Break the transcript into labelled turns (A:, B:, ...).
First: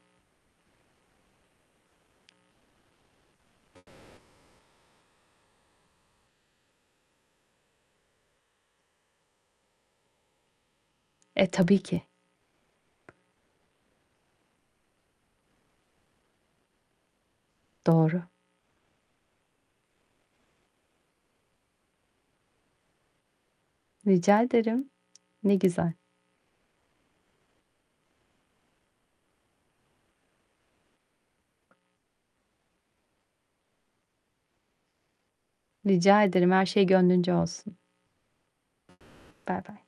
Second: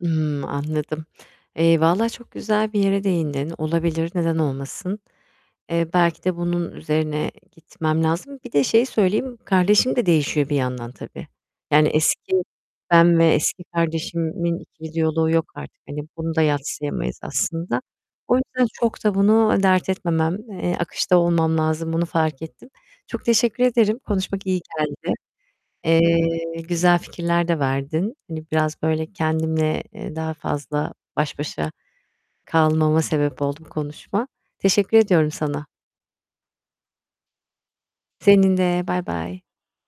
A: Imm, anladım. Eee, valla çok güzel bir yere değindin, olabilir neden olmasın. Eee, belki de bunun üzerine gitmem lazım. Bir de şeyi söyleyeyim; kardeşim de değişiyor bir yandan tabii,
B: E, tabii
A: yani,
B: ki.
A: eski ben ve eski kardeşimin ikili diyaloğu yok artık, hani, bunu da yadsıyamayız aslında.
B: Doğru.
A: O yüzden çok da bunu dert etmemem, eee, akışta olmam lazım, bunu fark ettim. Çok teşekkür ederim,
B: Rica
A: konuşmak iyi
B: ederim.
A: geldi.
B: Ne güzel.
A: Eee, güzel fikirler de verdin, hani, biraz böyle kendimle, eee, daha fazla baş başa kalmama sebep oldu bu konuşma. Teşekkür ediyorum sana.
B: Rica ederim, her şey gönlünce olsun.
A: Senin de. Baybay.
B: Baybay.